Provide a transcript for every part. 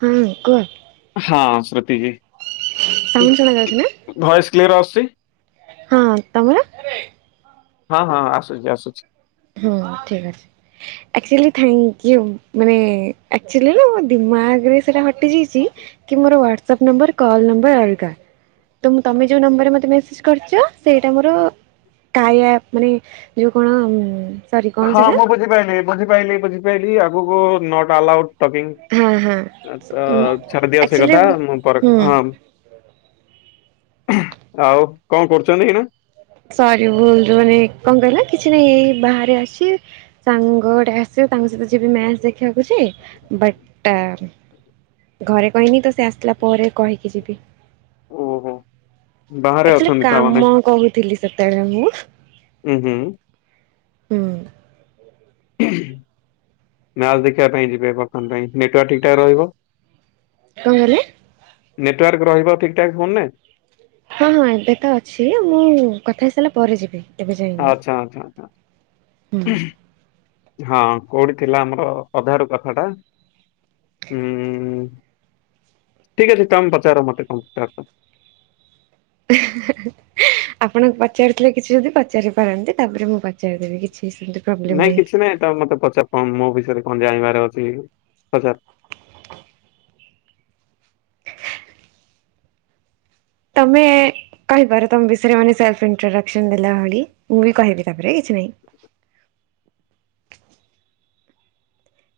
ହୁଁ କୁହ ହଁ ସ୍ମୃତିଜି ସାଉଣ୍ଡ ସୁଣା ଜାଉଛିନା। ଭଏସ୍ କ୍ଲିୟର ଆସୁଚି। ହଁ ତମର ହଁ ହଁ ଆସୁଛି ଆସୁଛି ହଁ ଠିକ ଅଛି। ଆକ୍ଚୁଆଲି ଥାଙ୍କ ୟୁ ମନେ ଆକଚୁଆଲି ରୁ ଦିମାଗ ରେ ସେଟା ହଟି ଯାଇଛି। କି ମୋର ହ୍ଵାଟସଆପ୍ ନମ୍ବର କଲ୍ ନମ୍ବର ଅଲଗା। ତମେ ଯୋଉ ନମ୍ବରରେ ମତେ ମେସେଜ୍ କରିଛ ସେଇଟା ମୋର କାଇଆ ମାନେ ଯୋଉ କଣ ସରି କଣ ହଁ ସେଇଟା ମୁଁ ବୁଝିପାଇଲିି ବୁଝିପାଇଲି ବୁଝିପାଇଲି ଆଗକୁ ନଟ୍ ଆଲାଉଡ୍। ହଁ ତ ହଁ। ଛାଡ଼ିଦିଅ ସେ ଆକ୍ଚୁଆଲି କଥା ମୁଁ ପରେ ହୁଁ ହଁ ଆଉ କଣ କରୁଛନ୍ତି ଏଇନା? ସରି ଭୁଲ୍ ମାନେ କଣ କହିଲେ କିଛି ନାଇଁ ବାହାରେ ଆସିଛି। ସାଙ୍ଗ ଗଟେ ଆସିବ ତାଙ୍କ ସହିତ ଯିବି ମ୍ୟାଚ୍ ଦେଖିବାକୁଛି ବଟ୍ ଘରେ କହିନି ତ ସେ ଆସିଲା ପରେ କହିକି ଯିବି। ଓହୋ। ବାହାରେ ଅକ୍ଚୂଆଲି ଅଛନ୍ତି ତାମାନେ କାମ କହୁଥିଲି ସେତେବେଳେ ମୁଁ। ଉଁ ହୁଁ। ହୁଁ। ମ୍ୟାଚ୍ ଦେଖିବା ପାଇଁ ଯିବେ ବର୍ତ୍ତମାନ ପାଇଁ ନେଟୱାର୍କ ଠିକ୍ ଠାକ୍ ରହିବ? କଣ କହିଲେ? ନେଟୱାର୍କ ରହିବ ଠିକ୍ ଠାକ୍ ଫୋନ ନେ? ହଁ ହଁ ଏବେ ତ ଅଛି ମୁଁ କଥା ହେଇ ସାରିଲା ପରେ ଯିବି। ଏବେ ଯାଇନି ଆଚ୍ଛା ଆଛା ଆଛା। ହୁଁ। ହଁ କୋଉଠି ଥିଲା ଆମର ଅଧାରୁ କଥାଟା? ଉଁ ଠିକ୍ ଅଛି ତମେ ପଚାର ମତେ କଣ ପଚାରୁଚ। ହା [unintelligible] ଆପଣଙ୍କୁ ପଚାରିଥିଲେ କିଛି ଯଦି ପଚାରି ପାରନ୍ତି ତାପରେ ମୁଁ ପଚାରିଦେବି କିଛି ପ୍ରୋବ୍ଲେମ ନାଇଁ ନାହିଁ। କିଛି ନାଇଁ ତମେ ମତେ ପଚାର କଣ ମୋ ବିଷୟରେ କଣ ଜାଣିବାର ଅଛି ପଚାର। ତମେ କହିପାର ତମ ବିଷୟରେ ସେଲ୍ଫ ଇଣ୍ଟ୍ରଡକ୍ସନ ଦେଲା ଭଳି ମୁଁ ବି କହିବି ତାପରେ କିଛି ନାହିଁ।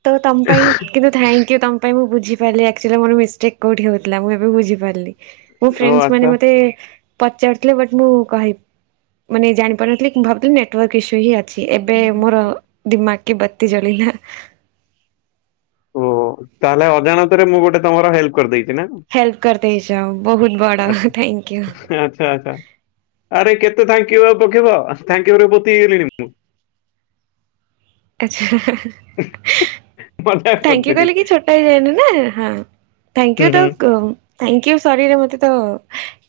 ତ ତମ୍ ପାଇଁ କିନ୍ତୁ ଥାଙ୍କ ୟୁ ତମ ପାଇଁ ମୁଁ ବୁଝିପାରିଲି ଆକଚୁଆଲି ମୋର ମିଷ୍ଟେକ୍ କୋଉଠି ହଉଥିଲା ମୁଁ ଏବେ ବୁଝିପାରିଲି। ମୋ ଓ ଫ୍ରେଣ୍ଡସ୍ ମାନେ ଆଚ୍ଛା ମତେ ପଚାରୁିଥିଲେ ବଟ୍ ମୁଁ କହି ମାନେ ଜାଣିପାରୁନଥିଲି କି ମୁଁ ଭାବଥିଲି ନେଟ୍ ଇସୁ ହିଁ ଅଛି ଏବେ ମୋର ଦିମାଗ୍ କି ବତି ଜଳିଲା। ଓ ତାହେଲେ ଅଜାଣତରେ ମୁଁ ଗୋଟେ ତମର ହେଲ୍ପ କରିଦେଇଛି ନା କଣ? ହେଲ୍ପ କରିଦେଇଛ ବହୁତ ବଡ଼ ଥାଙ୍କୟୁ। ଆଚ୍ଛା ଆଚ୍ଛା। ଆରେ କେତେ ଥାଙ୍କ ୟୁ ପକେଇବ ଥାଙ୍କ ୟୁ ରେ ପୋତିହେଇଗଲିଣି। ଆଚ୍ଛା। ହ [unintelligible] ଥାଙ୍କ୍ୟୁ କହିଲେ କିଏ ଛୋଟ ହେଇଯାଏନି ନା ହଁ ଥାଙ୍କ ହୁଁ ୟୁ ତ ହୁଁ କ ଥ୍ୟାଙ୍କ ୟୁ ସରିରେ ମୋତେ ତ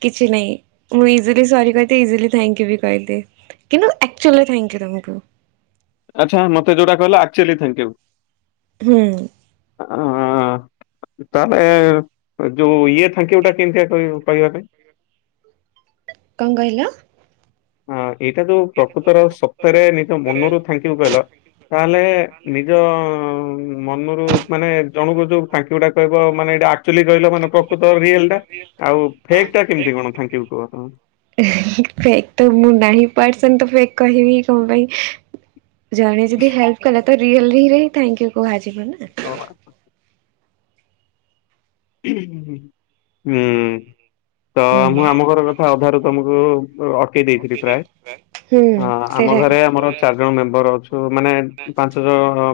କିଛି ନାହିଁ। ମୁଁ ଇଜିଲି ସରି କହି ଦିଏ ଇଜିଲି ଥାଙ୍କ ୟୁ ବି କହିଦିଏ କିନ୍ତୁ ଆକଚୁଆଲି ଥାଙ୍କ ୟୁ ତମକୁ। ଆଚ୍ଛା ମତେ ଯୋଟା କହିଲ ଆକଚୁଆଲି ଥ୍ୟାଙ୍କ ୟୁ। ହୁଁ। ଅ ତାହଲେ ଯୋଉ ଇଏ ସାଙ୍କଉଟା କେମିତି ପାଇବା ପାଇଁ [unintelligible] କଣ କହିଲ? ହ ଏଇଟା ଯୋଉ ପ୍ରକୃତର ସତରେ ନିଜ ମନରୁ ଥ୍ୟାଙ୍କୟୁ କହିଲ ତାହେଲେ ନିଜ ମନରୁ ମାନେ ଜଣକୁ ଯୋଉ ଥଙ୍କୁୟୁ ଟା କହିବ ମାନେ ଆକ୍ଚୁଆଲି କହିଲ ମାନେ ପ୍ରକୃତ ରିଅଲ ଟା। ଆଉ ଫେକ୍ ଟା କେମତି କଣ ଥାଙ୍କୁୟୁ କୁହ ତମେ। ଫେକ୍ ତ ମୁଁ ନାହିଁ ବଟ ତ ଫେକ୍ କହିବି କଣ ପାଇଁ। ଜଣେ ଯଦି ହେଲ୍ପ କଲେ ତ ରିଅଲ ହିରେ ଥୁ କୁହାଯିବ ନା। [unintelligible] ହ [unintelligible] ତ ମୁଁ ଆମ ଘର କଥା ଅଧାରୁ ତମକୁ ଅଟକେଇ ଦେଇଥିଲି ପ୍ରାୟ। ହୁଁ ହଁ ଆମ ସେଇଟା ଘରେ ଆମର ଚାରି ଜଣ ମେମ୍ବର ଅଛୁ ମାନେ ପାଞ୍ଚ ଜଣ।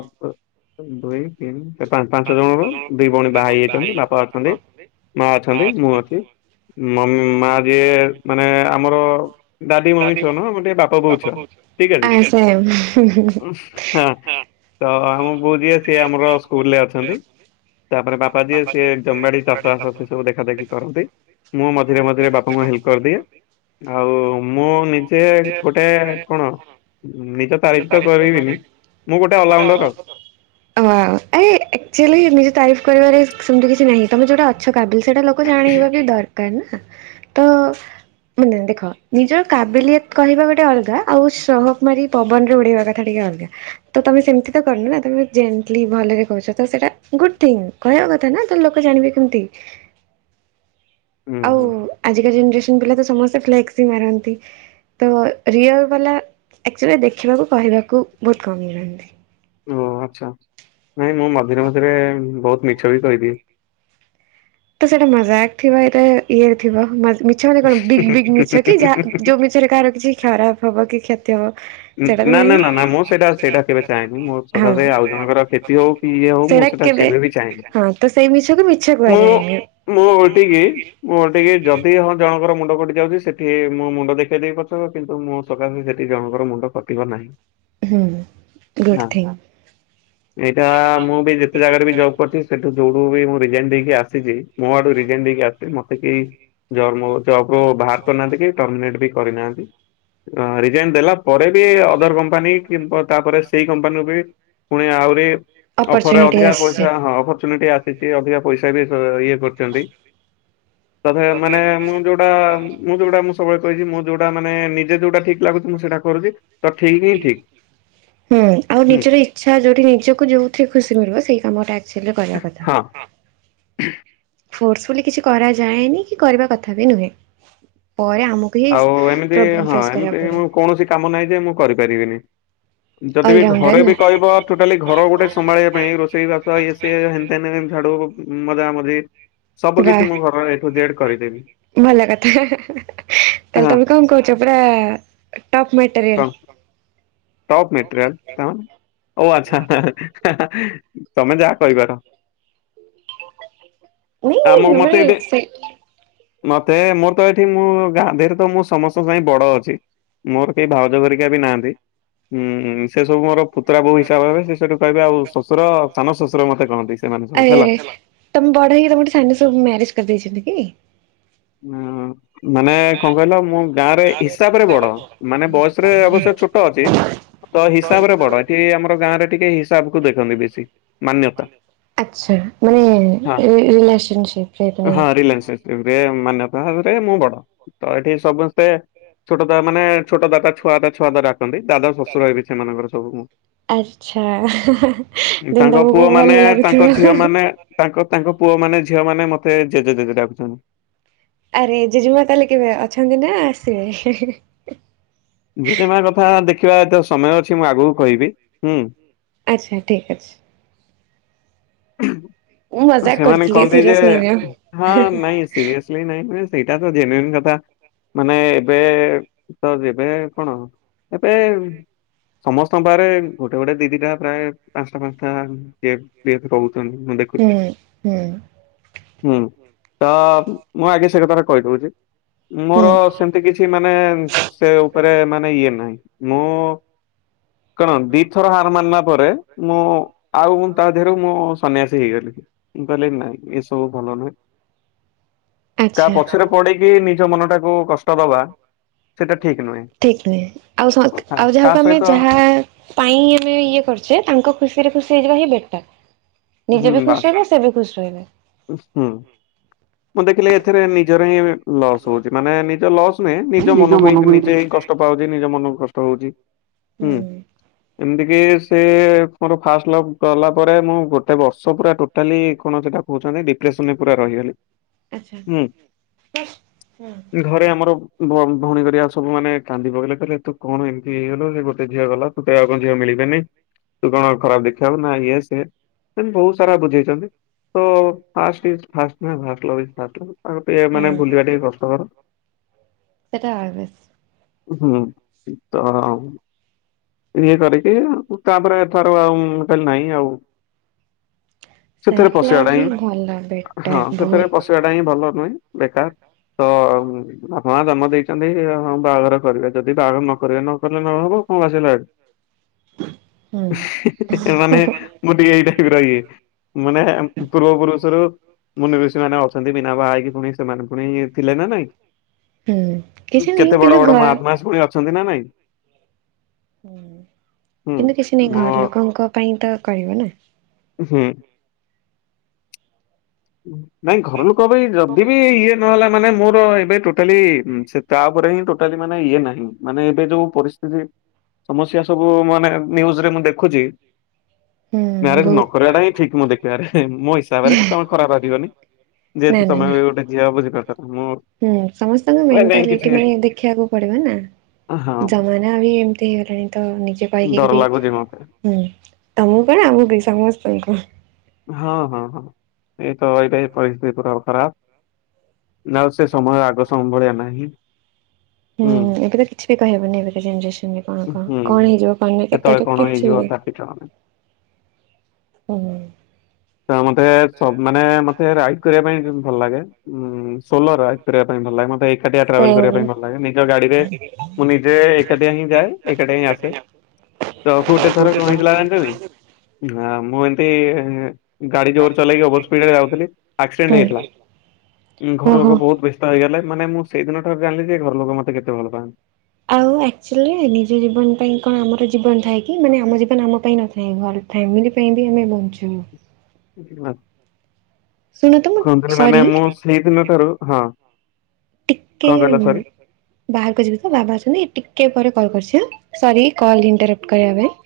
ଦୁଇ ତିନି ପାଞ୍ଚ ଜଣ ରୁ ଦି ଭଉଣୀ ବାହା ହେଇଯାଇଛନ୍ତି ବାପା ଅଛନ୍ତି ମା ଅଛନ୍ତି ମୁଁ ଅଛି। ମା ଯିଏ ମାନେ ଆମର ଦଡାଡି ମମି ଛୁଅ ନା ମମର ଟିକେ ବାପା ବୋଉ ଛୁଆ। ଠିକ ଅଛି ଆ ସେମ୍। ହଁ। ତ ଆମ ବୋଉ ଯିଏ ସିଏ ଆମର ସ୍କୁଲ ରେ ଅଛନ୍ତି ତାପରେ ବାପା ଯିଏ ସେ ଜମିବାଡ଼ି ଚାଷବାସ ସେସବୁ ଦେଖାଦେଖି କରନ୍ତି ମୁଁ ମଝିରେ ମଝିରେ ବାପାଙ୍କୁ ହେଲ୍ପ କରିଦିଏ। ଆଉ ମୁଁ ନିଜେ ଗୋଟେ କଣ? ନିଜ ତାରିଫ ତ କରିବିନି ମୁଁ ଗୋଟେ ଅଲରାଉଣ୍ଡର ଆଉ। ଓ ଆଚୁଆଲି ନିଜ ତାରିଫ କରିବାରେ ସେମତି କିଛି ନାହିଁ ତମେ ଯୋଉଟା ଅ ଛ କାବିଲ ସେଟା ଲୋକ ଜାଣେଇବା ବି ଦରକାର ନା ତ ମାନେ ଦେଖ ନିଜର କାବିଲିୟତ କହିବା ଗୋଟେ ଅଲଗା ଆଉ ସହକ ମାରି ପବନରେ ଉଡେଇବା କଥା ଟିକେ ଅଲଗା ତମେ ସେମିତି ତ କରନୁ ନା ତମେ ଜେଣ୍ଟଲି ଭଲରେ କହୁଛ। ତ ସେଇଟା ଗୁଡ ଥିଙ୍ଗ କହିବା କଥା ନା ତ ଲୋକ ଜାଣିବେ କେମତି। ହୁଁ ହୁଁ। ଆଜିକା ଜେନେରେସନ୍ ପିଲା ତ ସମସ୍ତେ ଫ୍ଲେକ୍ସ ସି ମାରନ୍ତି। ତ ରିଅଲ ବାଲା ଆଚୁଲି ଦେଖିବାକୁ କହିବାକୁ ବହୁତ କମ ଯଥାନ୍ତି। ଓ ଆଚ୍ଛା ନାଇଁ ମୁଁ ମଝିରେ ମଝିରେ ବହୁତ ମିଛ ବି କହିଦିଏ। ତ ସେଇଟା ମଜାକ ଥିବାିବ ଏ ଇଏରେ ଥ ମିଛ ମାନେ କଣ ବିଗ୍ ବିଗ ମିଛ କି ଯା ଯୋଉମିଛ। ସେଠି କାହାର କିଛି ଖରାପ ହବ କି କ୍ଷ [unintelligible] ନା ନା ନା ନା ମୁଁ ସେଇଟା ସେଇଟା କେବେ ଚାହେଁନି ମୁଁ ସକାଶେ ଆଉ ଜଣଙ୍କର କ୍ଷତି ହଉ କି ଇଏ ହଉ ମୁଁ ସେଇଟା କେବେ ବି ଚାହେଁନି ହଁ ତ ସେଇ ମିଛକୁ ମିଛ କୁହା ମୁଁ ମୁଁ [unintelligible] ଯଦି ହ ଜଣଙ୍କର ମୁଣ୍ଡ କଟି ଯାଉଛି ସେଠି ମୋ ମୁଣ୍ଡ ଦେଖେଇ ଦେବି ପଛେକେ କିନ୍ତୁ ମୁଁ ସକାଶେ ସେଠି ଜଣଙ୍କର ମୁଣ୍ଡ କଟିବ ନାହିଁ। ହୁଁ ଗୁଡ୍ ଥିଙ୍ଗ ଏଇଟା ମୁଁ ବି ଯେତେ ଜାଗାରେ ବି ଜବ୍ କରିଛି ସେଠୁ ଯୋଉଠୁ ବି ମୁଁ ରିଜାଇନ୍ ଦେଇକି ଆସିଛି ମୋ ଆଡୁ ରିଜାଇନ୍ ଦେଇକି ଆସିଛି ମତେକେହି ଜର୍ମରୁ ଜବ ବାହାର କରିନାହାନ୍ତି କି ଟର୍ମିନେଟ ବି କରିନାହାନ୍ତି ରିଜାଇନ ଦେଲା ପରେ ବି ଅଦର କମ୍ପାନୀ କିମ୍ବା ତାପରେ ସେଇ କମ୍ପାନୀରୁ ବି ପୁଣି ଆହୁରି ଅଫରରେ ଅପରଚୁନିଟି ଅଧିକା ଆସିଛି। ପଇସା ହଁ ଅପରଚୁନିଟି ଆସିଛି ଅଧିକା ପଇସା ବି ଇଏ କରିଛନ୍ତି। ତଥା ମାନେ ମୁଁ ଯୋଉଟା ମୁଁ ଯୋଉଟା ମୁଁ ସବୁବେଳେ କହିଛି ମୁଁ ଯୋଉଟା ମାନେ ନିଜେ ଯୋଉଟା ଠିକ। ଲାଗୁଚିମୁଁ ସେଇଟା କରୁଛି। ତ ଠିକ ହିଁ ଠିକ ହୁଁଠିକି ଆଉ ହୁଁ ନିଜର ଇଛା ଯୋଉଠି ନିଜକୁ ଯୋଉଥିରେ ଖୁସି ମିଳିବ ସେଇ କାମ ଟା ଆକ୍ଚୁଆଲି କରିବା ହଁ କଥାଥଠିକି। [inaudible] ଫୋର୍ସଫୁଲି କିଛି କରାଯାଏନି କି କରିବା କଥା ବି ନୁହେଁ ପରେ ଆମକୁ ହିଁ ଆଉ ଏମିତି ପ୍ରୋବ୍ଲେମ ହଁ, ଫେସ୍ ଏମିତି କରିବାକୁ ପଡେ। ମୁଁ କୌଣସି କାମ ନାହିଁ ଯେ ମୁଁ କରିପାରିବିନି। ଯଦି ବି ଅଲରାଉଣ୍ଡର ଘରେ ନା। ବି କହିବ, ଟୋଟାଲି ଘର ଗୋଟେ ସମ୍ଭାଳିବା ପାଇଁ ରୋଷେଇ, ବାସ ଏଇ- ହେନ ଟେନ ଛାଡୁ ମଜା ମଝି ସବୁ ବା କିଛି ମୁଁ ଘର ଏଠୁ ଯେଡେ କରିଦେବି। ଭଲ କଥା। ତାହେଲେ ହଁ ତମେ କଣ କହୁଛ, ପୁରା ଟପ୍ ମେଟେରିଆଲ। ଟପ ମେଟେରିଅଲ କଣ? ଓ ଆଚ୍ଛା। ହା ହା ତମେ ଯାହା କହିପାର। [unintelligible] ଆମକୁ ନାଇଁ ମାନେ ମତେ ଏବେ ସେ ମତେ ମୋର ତ ଏଠି ମୁଁ ଗାଁ ଦି ରେ ତ ମୁଁ ସମସ୍ତଙ୍କ ସାଙ୍ଗ ବଡ ଅଛି। ମୋର କେହି ଭାଉଜ ହେରିକା ବି ନାହାନ୍ତି। ଉଁ ସେ ସବୁ ମୋର ପୁତୁରା ବୋହୁ ହିସାବ ସେଠୁ କହିବେ, ଆଉ ଶଶୁର ସାନ ଶଶୁର ମତେ କହନ୍ତି ସେମାନେ ସବୁ ଆରେ ହେଲା। ଆରେ ତମେ ବଡ ହେଇକି ତମ ଠୁ ସାନ ସବୁ ମ୍ୟାରେଜ କରିଦେଇଛନ୍ତି କି? ହଁ। ମାନେ କଣ କହିଲ, ମୁଁ ଗାଁ ରେ ହିସାବରେ ବଡ। ମାନେ ବୟସ ରେ ଅବଶ୍ୟ ଛୋଟ ଅଛି। ତ ହିସାବରେ ବଡ ଏଠି ଆମର ଗାଁରେ ଟିକେ ହିସାବ କୁ ଦେଖନ୍ତି ବେଶୀ। ମାନ୍ୟତା। ଆଚ୍ଛା। ମାନେ ହଁ ରିଲସନ ସିପରେ ମାନେ ଏବେ ମାନ୍ୟତା ଭାବରେ ମୁଁ ବଡ। ତ ଏଠି ସମସ୍ତେ ଛୋଟ ଦା ମାନେ ଛୋଟ ଦା ଛୁଆ ଦା, ଛୁଆ ଦା, ଡାକନ୍ତି। ଦାଦା ଶଶୁର ହେବି ସେମାନଙ୍କର ସବୁ ମୁଁ। ଆଚ୍ଛା। ଦେନ ତାଙ୍କ ପୁଅ ତମକୁ ମାନେ ଭଲ ତାଙ୍କ ଲାଗୁଥିବ। ଝିଅ ମାନେ ତାଙ୍କ ତାଙ୍କ ପୁଅ ମାନେ, ଝିଅ ମାନେ ମତେ ଜେଜେ, ଜେଜେ ଡାକୁଛନ୍ତି, ଆରେ ଜେଜେମା ତାହେଲେ କେବେ ଅଛନ୍ତି ନା ଆସିବେ। ଜେଜେମା କଥା ଦେଖିବା, ଏଇତ ସମୟ ଅଛି ମୁଁ ଆଗକୁ କହିବି ହୁଁ। ଆଚ୍ଛା, ଠିକ୍ ଅଛି। ହୁଁ। ମୁଁ ମଜାକ ସେମାନେ କରିଥିଲି କହନ୍ତି ଯେ, ସିରିୟସ୍ ନେଇନିଅ। ହଁ ନାଇଁ ସିରିସେ ନାହଁ ସେଇଟା ତ ଜେନେରିନି କଥା। ମାନେ ଏବେ ତ, ଯେବେ କଣ ଏବେ ସମସ୍ତଙ୍କ ପାହାରେ ଗୋଟେ, ଗୋଟେ, ଦିଦିଟା ପ୍ରାୟ ପାଞ୍ଚଟା, ପାଞ୍ଚଟା କିଏ ପି ଏପେ କହୁଛନ୍ତି। ମୁଁ ଦେଖ ହୁଁ, ହୁଁ। ହୁଁ। ତ ମୁଁ ଆଗେ ସେ କଥା କହିଦଉଛି। ମୋର ହୁଁ। ସେମିତି କିଛି ମାନେ, ସେ ଉପରେ ମାନେ ଇଏ ନାହିଁ। ମୁଁ କଣ ଦିଥର ହାର ମାନିଲା ପରେ, ମୁଁ ଆଉ ମୁଁ ତା ଦେହରୁ ମୁଁ ସନ୍ୟାସୀ ହେଇଗଲି। ମୁଁ କହିଲି ନାଇଁ ଏସବୁ ଭଲ ନୁହେଁ। କାହା ଆଚ୍ଛା। ପଛରେ ପଡି କି ନିଜ ମନଟା, ତାକୁ କଷ୍ଟ ଦବା, ସେଟା ଠିକ ନୁହେଁ ଠିକ ନୁହେଁ। ଆଉ, ହଁ ଆଉ ତା ଯାହାକୁ ଆମେ ସହିତ ଯାହା ପାଇଁ ଆମେ ଇଏ କରୁଛେ, ତାଙ୍କ ଖୁସି ରେ ଖୁସି ହେଇଯିବା ହିଁ ବେଟର। ନିଜେ ହୁଁ ବି ଖୁସି ବାସ୍ ରହିବେ। ସେ ବି ଖୁସି ରହିବେ। ହୁଁ। ମୁଁ ଦେଖିଲି ଏଥିରେ ନିଜର ହିଁ ଲସ୍ ହଉଛି। ମାନେ ନିଜ ଲସ୍ ନୁହେଁ ନିଜ ମନକୁ ହି ନିଜେ ହଁ କଷ୍ଟ, କଷ୍ଟ ପାଉଛି। ନିଜ ମନକୁ କଷ୍ଟ ହଉଛି। ହୁଁ। ଏମିତି କିି ସେ ମୋର ଫାଷ୍ଟ ଲଭ ଗଲା ପରେ ମୁଁ ଗୋଟେ ବର୍ଷ ପୁରା, ଟୋଟାଲି କଣ ସେଇଟା କହୁଛନ୍ତି। ଡିପ୍ରେସନ ରେ ପୁରା ରହିଗଲି। ଆଚ୍ଛା। ହୁଁ ହଁ ଘରେ ଆମର ଭ ଭଉଣୀ ଘରିକା ସବୁ ମାନ କାନ୍ଦି ପକେଇଲେ କହିଲେ ତୁ କଣ ଏମିତି ହେଇଗଲୁ ଗୋଟେ ଝିଅ ଗଲା। ତେ ଆଉ କଁ ଝିଅ ମିଳିବେନି। ତୁ କଣ ଖରାପ ଦେଖିବାକୁ ନା ଇଏ ସିଏ ଏମତି ବହୁତ ସାରା ବୁଝେଇଛନ୍ତି। ତ ଫାଷ୍ଟ ଇଜ ଫାଷ୍ଟ ନାଁ ଭା ଫାଷ୍ଟ ଲଭ ତାକୁ ଟିକେ ମାନେ ହୁଁ ଭୁଲିବା ଟା ବି କଷ୍ଟ କର। ସେଟା ଅଲୱେଜ ହୁଁ ଇ ତ। ଇଏ କରିକି ତାପରେ ଏଥର ଆଉ ମୁଁ କହିଲି ନାହିଁ ଆଉ। ସେଥିରେ ସେଲ୍ଫ ପଶିବା ଲଭ୍ ଟା ହିଁ। ଭଲ ବେଟର ହଁ ସେଥିରେ ବହୁତ। ପଶିବାଟା ଟା ହିଁ ଭଲ ନୁହେଁ ବେକାର ତ। ବାପା ମା ଜନ୍ମ ଦେଇଛନ୍ତି ହଁ ବାହାଘର କରିବେ ଯଦି ବାହାଘର ନ କରିବେ ନକଲେ ନହବ କଣ ଭାସିଗଲା ସେଇଠୁ। ହୁଁ ମାନେ ମୁଁ ଟିକେ ଏଇ ଟାଇପ ର ଇଏ ମାନେ ପୂର୍ବ ପୁରୁଷରୁ। ମୁଁନି ରୁଷି ମାନେ ଅଛନ୍ତି ବିନା ବାହା ହେଇକି ପୁଣି ସେମାନେ ପୁଣି ଥିଲେ ନା ନାଇଁ। ହୁଁ କିଛି ନାହିଁ କେତେ କିନ୍ତୁ ବଡ ବଡ ଘର ହୁଁ ମହାତ୍ମା ସେ ପୁଣି ଅଛନ୍ତି ନା ନାଇଁ। ହୁଁ ହୁଁ କିନ୍ତୁ କିଛି ନାଇଁ ମୋ ଘର ଲୋକଙ୍କ ପାଇଁ ତ କରିବ ନା। ହୁଁ ନାଇଁ ଘର ଲୋକଙ୍କ ପାଇଁ ଯଦି ବି ଇଏ ନହେଲା ମାନେ ମୋର ଏବେ ଟୋ ଟୋଟାଲି ସେ ତା ଉପରେ ହିଁ ଟୋଟାଲି ମାନେ ଇଏ ନାହିଁ ମାନେ ଏବେ ଯୋଉ ପରିସ୍ଥିତି। ସମସ୍ୟା ସବୁ ମାନେ ନ୍ୟୂଜରେ ମୁଁ ଦେଖୁଛି। ହୁଁ ମ୍ୟାରେଜ ନ ବହୁତ କରି ବା ଟା ହିଁ ଠିକ ମୁଁ ଦେଖିବାରେ ମୋ ହିସାବରେ ତମେ ଖରାପ ଭାବିବନି। ନା ଯେହେତୁ ନା ତମେ ନା। ବି ଗୋଟେ ଝିଅ ବୁଝିପାରୁଛ ତ ମୁଁ। ହୁଁ ସମସ୍ତଙ୍କ ଏ ନାଇଁ ମେଣ୍ଟାଲିଟି କିଛି ମାନେ ଦେଖିବାକୁ ପଡିବ ନା। ହଁ ଜମାନା ବି ଏମିତି ହେଇଗଲାଣି ତ ନିଜ ପାଇଁ ଡର କିଏ ବି। ଲାଗୁଛି ମତେ ହୁଁ ତମକୁ କଣ ଆମକୁ ବି ସମସ୍ତଙ୍କୁ। ହଁ ହଁ ହଁ ଏଇ ତ ଏଇ ଟାଇପ ର ପରିସ୍ଥିତି ପୁରା ଖରାପ। ନା ଆଉ ସେ ସମୟ ଆଗ ସମୟ ଭଳିଆ ନାହିଁ। ହୁଁ ହୁଁ ଏବେ ତ କିଛି ବି କହିବନି ଏବେ କା ଜେନେରେସନ୍ ରେ କଣ କଣ ହୁଁ କଣ ହେଇଯିବ କଣ ନାଇଁ ଏଟାତ କିଛି ବି କିଛି ଜଣା ନାହିଁ। ହୁଁ। ତ ମତେ ସବୁ ମାନେ ମତେ ରାଇଡ କରିବା ପାଇଁ ଭଲ ଲାଗେ ଉଁ। ସୋଲୋ ରାଇଡ କରିବା ପାଇଁ ଭଲ ଲାଗେ ମତେ ଏକାଟିଆ ଟ୍ରାଭେଲ କରିବା ପାଇଁ ଭଲ ଲାଗେ ନିଜ ଗାଡିରେ। ମୁଁ ନିଜେ ଏକାଟିଆ ହିଁ ଯାଏ ଏକାଟିଆ ହିଁ ଆସେ। ତ ଗୋଟେ ଥର କଁ ହେଇଥିଲା ଆ ମୁଁ ଏମତି। ଗାଡି ଜୋର ଚଲେଇକି ଓଭର ସ୍ପିଡରେ ଯାଉଥିଲି ଆକ୍ସିଡେଣ୍ଟ ହେଇଥିଲା ଉଁ ଘର ଓହୋ। ଲୋକ ବହୁତ ବେସ ବେସ୍ତ ହେଇଗଲେ ମାନେ ମୁଁ ସେଇଦିନ ଠାରୁ ଜାଣିଲି ଯେ ଘର ଲୋକ ମତେ କେତେ ଭଲ ପାଆନ୍ତି। ଆଉ ଆକ୍ଚୁଆଲି ନିଜ ଜୀବନ ପାଇଁ କଣ ଆମର ଜୀବନ ଥାଏ କି ମାନେ ଆମ ଜୀବନ ଆମ ପାଇଁ ନଥାଏ ଘର ଫ୍ୟାମିଲି ପାଇଁ ବି ଆମେ ବଞ୍ଚୁ। ଶୁଣ ତ ମୁଁ ହଁ ପରା ମାନେ ସରି ମୁଁ ସେଇଦିନ ଠାରୁ ହଁ। ଟିକେ କଣ କହିଲ ସରି ବାହାରକୁ ଯିବି ତ ବାବା ଅଛନ୍ତି ଟିକେ ପରେ କଲ କରିଛି ହେଲା। ସରି କଲ ଇଣ୍ଟରପ୍ଟ କରିବା ପାଇଁ।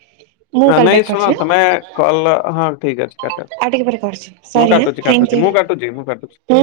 ମୁଁ ନହେଲେ କଲ୍ ନାଇଁ ବ୍ୟାକ୍ ଶୁଣ କରୁଛି ଆଁ ତମେ କଲ ହଁ ଠିକ ଅଛି କାଟ ଆଉ ଟିକେ ପରେ କରୁଛି ମୁଁ ସରି ଆଁ କାଟୁଛି। ଥ୍ୟାଙ୍କ ୟୁ କାଟୁଛି ମୁଁ ହୁଁ କାଟୁଚି ମୁଁ କାଟୁଚି।